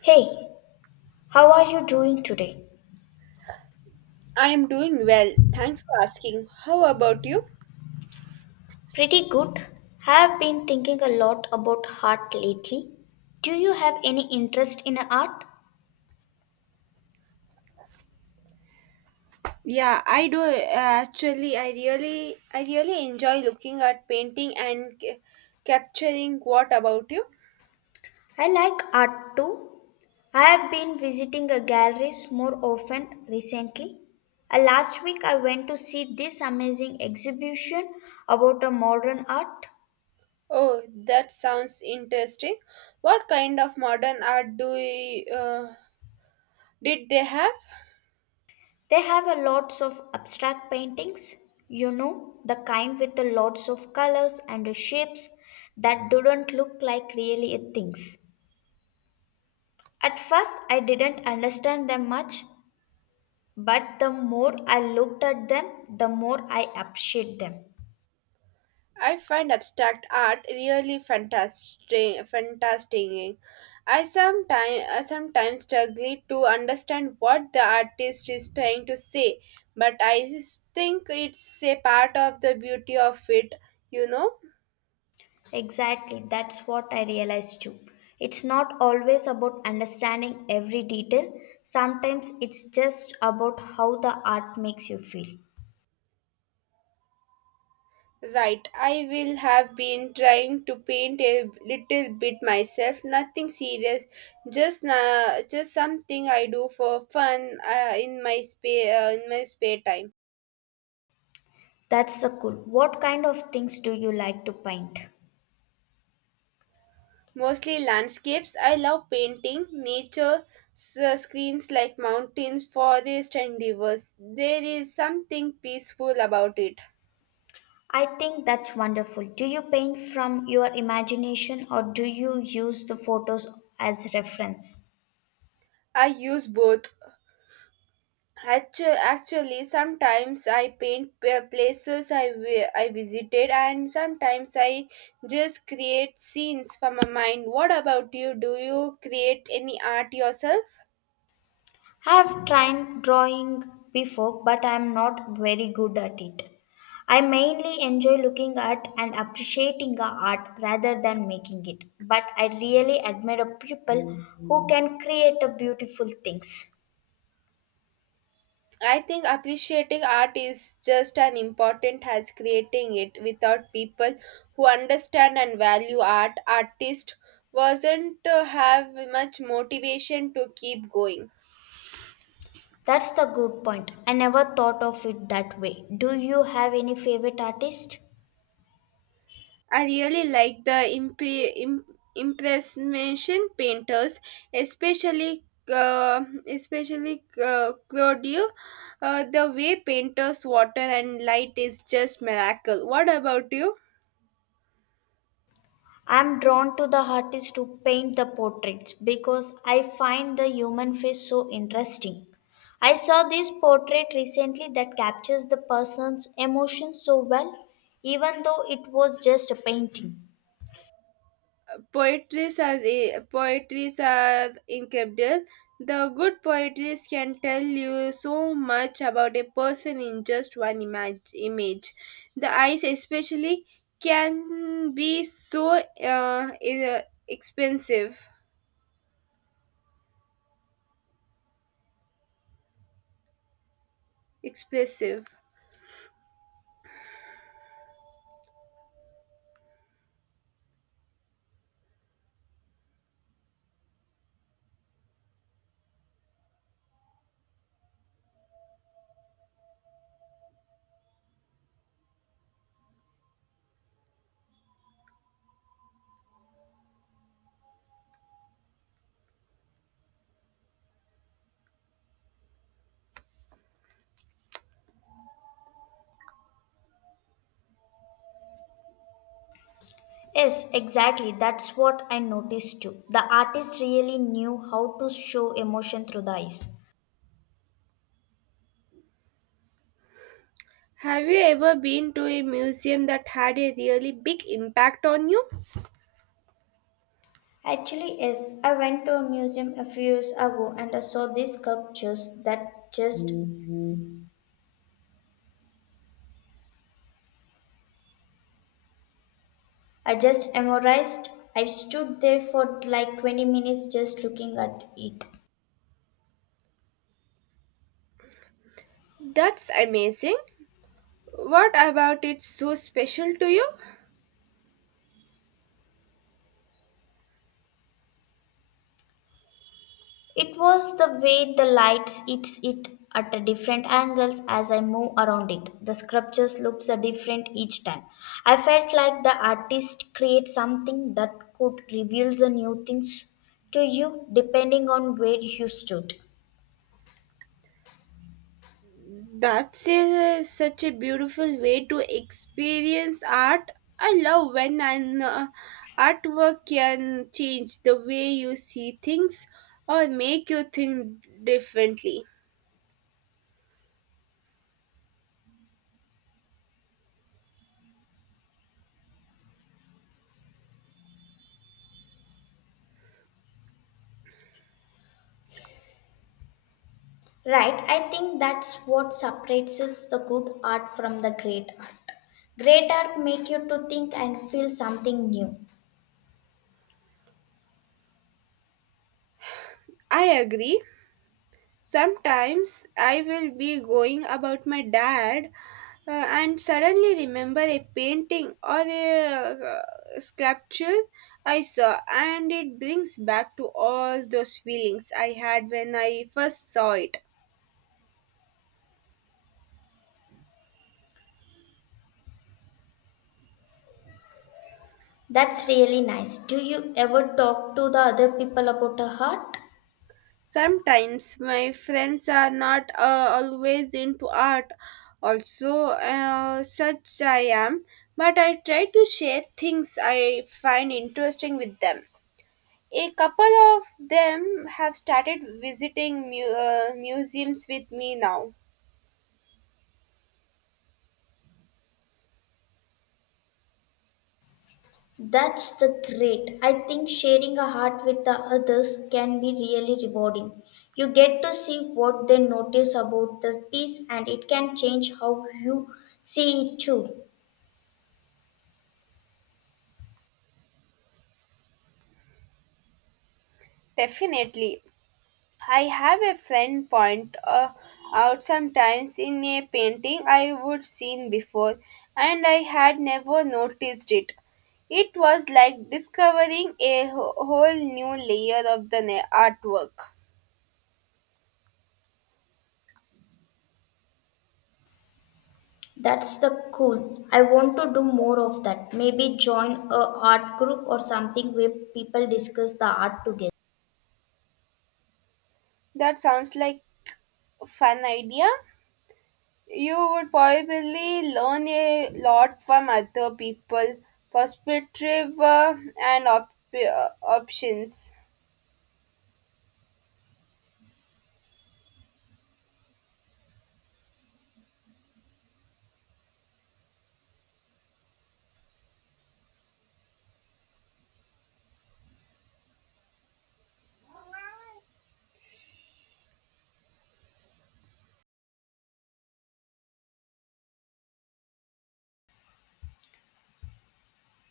Hey, how are you doing today? I am doing well. Thanks for asking. How about you? Pretty good. Have been thinking a lot about art lately. Do you have any interest in art? Yeah, I do actually. I really enjoy looking at painting and capturing. What about you? I like art too. I have been visiting a galleries more often recently. Last week I went to see this amazing exhibition about a modern art. Oh, that sounds interesting. What kind of modern art do you did they have? They have a lots of abstract paintings, you know, the kind with the lots of colors and the shapes that don't look like really things. At first I didn't understand them much, but the more I looked at them, the more I appreciate them. I find abstract art really fantastic. I sometimes struggle to understand what the artist is trying to say, but I think it's a part of the beauty of it, you know. Exactly, that's what I realized too. It's not always about understanding every detail. Sometimes it's just about how the art makes you feel. Right, I will have been trying to paint a little bit myself, nothing serious, just just something I do for fun in my in my spare time. That's so cool. What kind of things do you like to paint? Mostly landscapes. I love painting nature screens like mountains, forest, and rivers. There is something peaceful about it. I think that's wonderful. Do you paint from your imagination or do you use the photos as reference? I use both. Actually, sometimes I paint places I visited, and sometimes I just create scenes from my mind. What about you? Do you create any art yourself? I have tried drawing before, but I am not very good at it. I mainly enjoy looking at and appreciating the art rather than making it. But I really admire people who can create a beautiful things. I think appreciating art is just as important as creating it. Without people who understand and value art, artist wasn't to have much motivation to keep going. That's the good point. I never thought of it that way. Do you have any favorite artist? I really like the impression painters, especially Claudio. The way painters water and light is just miracle. What about you? I'm drawn to the artists who paint the portraits because I find the human face so interesting. I saw this portrait recently that captures the person's emotions so well, even though it was just a painting. Poetry as a poetries are incredible. The good poetry can tell you so much about a person in just one image. The eyes, especially, can be so expensive, expressive. Yes, exactly. That's what I noticed too. The artist really knew how to show emotion through the eyes. Have you ever been to a museum that had a really big impact on you? Actually, yes. I went to a museum a few years ago and I saw these sculptures that just I just memorized. I stood there for like 20 minutes just looking at it. That's amazing. What about it so special to you? It was the way the lights hits it at a different angles as I move around it. The sculptures looks a different each time. I felt like the artist create something that could reveal the new things to you depending on where you stood. Such a beautiful way to experience art. I love when an artwork can change the way you see things or make you think differently. Right, I think that's what separates is the good art from the great art. Great art make you to think and feel something new. I agree. Sometimes I will be going about my dad and suddenly remember a painting or a sculpture I saw, and it brings back to all those feelings I had when I first saw it. That's really nice. Do you ever talk to the other people about a heart? Sometimes my friends are not always into art, also, such I am, but I try to share things I find interesting with them. A couple of them have started visiting museums with me now. That's the great. I think sharing a heart with the others can be really rewarding. You get to see what they notice about the piece and it can change how you see it too. Definitely, I have a friend point out sometimes in a painting I would seen before and I had never noticed it. It was like discovering a whole new layer of the artwork. That's the cool. I want to do more of that. Maybe join a art group or something where people discuss the art together. That sounds like a fun idea. You would probably learn a lot from other people' perspective and options.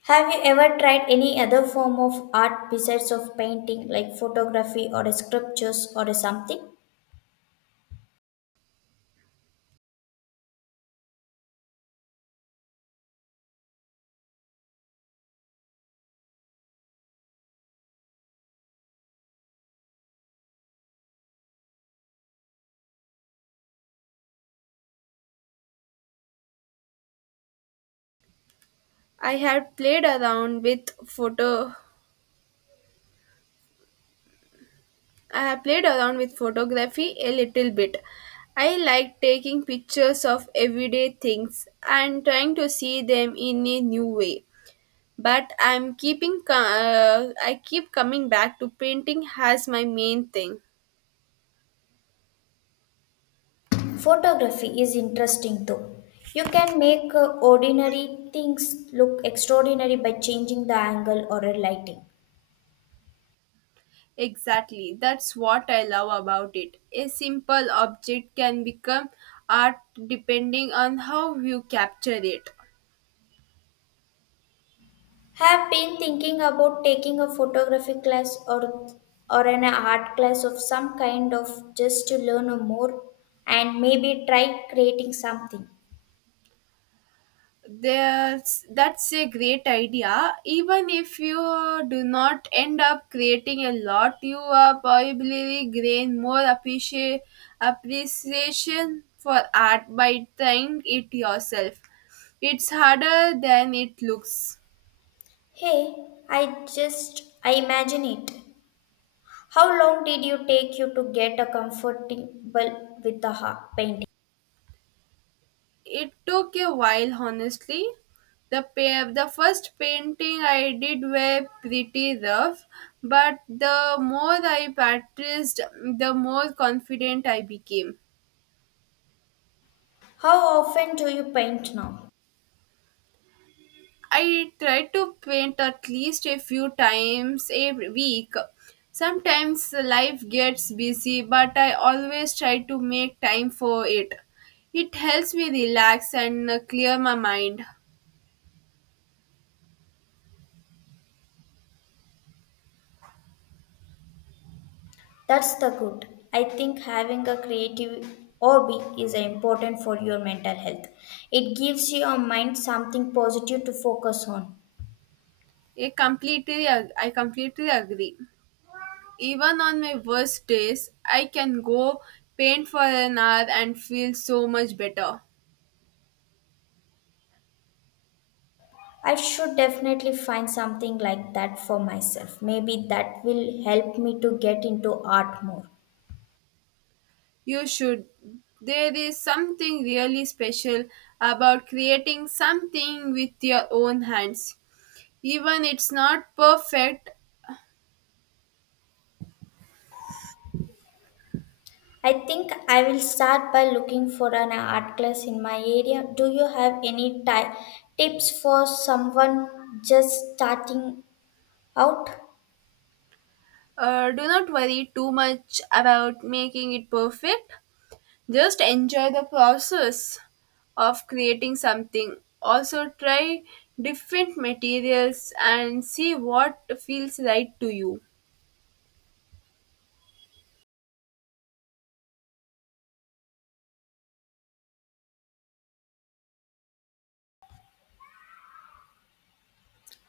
Have you ever tried any other form of art besides of painting like photography or sculptures or something? I had played around with photo I have played around with photography a little bit. I like taking pictures of everyday things and trying to see them in a new way. But I'm I keep coming back to painting as my main thing. Photography is interesting though. You can make ordinary things look extraordinary by changing the angle or a lighting. Exactly. That's what I love about it. A simple object can become art depending on how you capture it. Have been thinking about taking a photography class or an art class of some kind of just to learn more and maybe try creating something. That's a great idea. Even if you do not end up creating a lot, you are probably gain more appreciation for art by trying it yourself. It's harder than it looks. Hey, I just I imagine it. How long did you take you to get a comfortable with the painting? It took a while, honestly. The the first painting I did were pretty rough, but the more I practiced, the more confident I became. How often do you paint now? I try to paint at least a few times a week. Sometimes life gets busy, but I always try to make time for it. It helps me relax and clear my mind. That's the good. I think having a creative hobby is important for your mental health. It gives your mind something positive to focus on. I completely agree. Even on my worst days, I can go paint for an hour and feel so much better. I should definitely find something like that for myself. Maybe that will help me to get into art more. You should. There is something really special about creating something with your own hands. Even it's not perfect, I think I will start by looking for an art class in my area. Do you have any tips for someone just starting out? Do not worry too much about making it perfect. Just enjoy the process of creating something. Also, try different materials and see what feels right to you.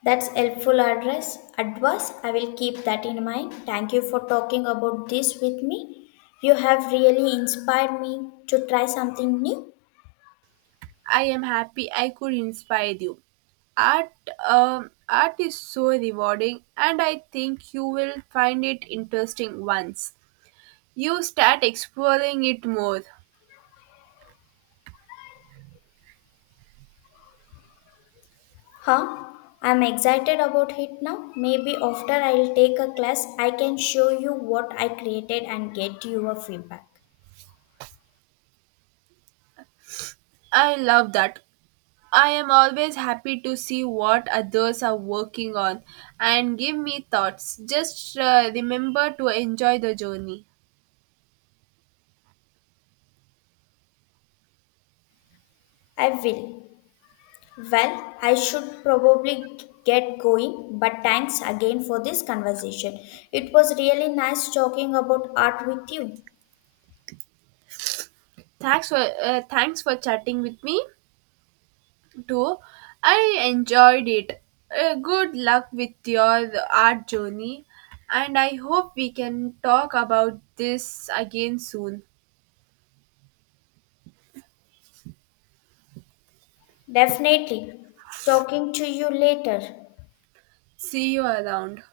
That's helpful address advice. I will keep that in mind. Thank you for talking about this with me. You have really inspired me to try something new. I am happy I could inspire you. Art, art is so rewarding, and I think you will find it interesting once you start exploring it more. Huh? I'm excited about it now. Maybe after I'll take a class, I can show you what I created and get your feedback. I love that. I am always happy to see what others are working on and give me thoughts. Just remember to enjoy the journey. I will. Well, I should probably get going, but thanks again for this conversation. It was really nice talking about art with you. Thanks for chatting with me. Too. I enjoyed it. Good luck with your art journey, and I hope we can talk about this again soon. Definitely. Talking to you later. See you around.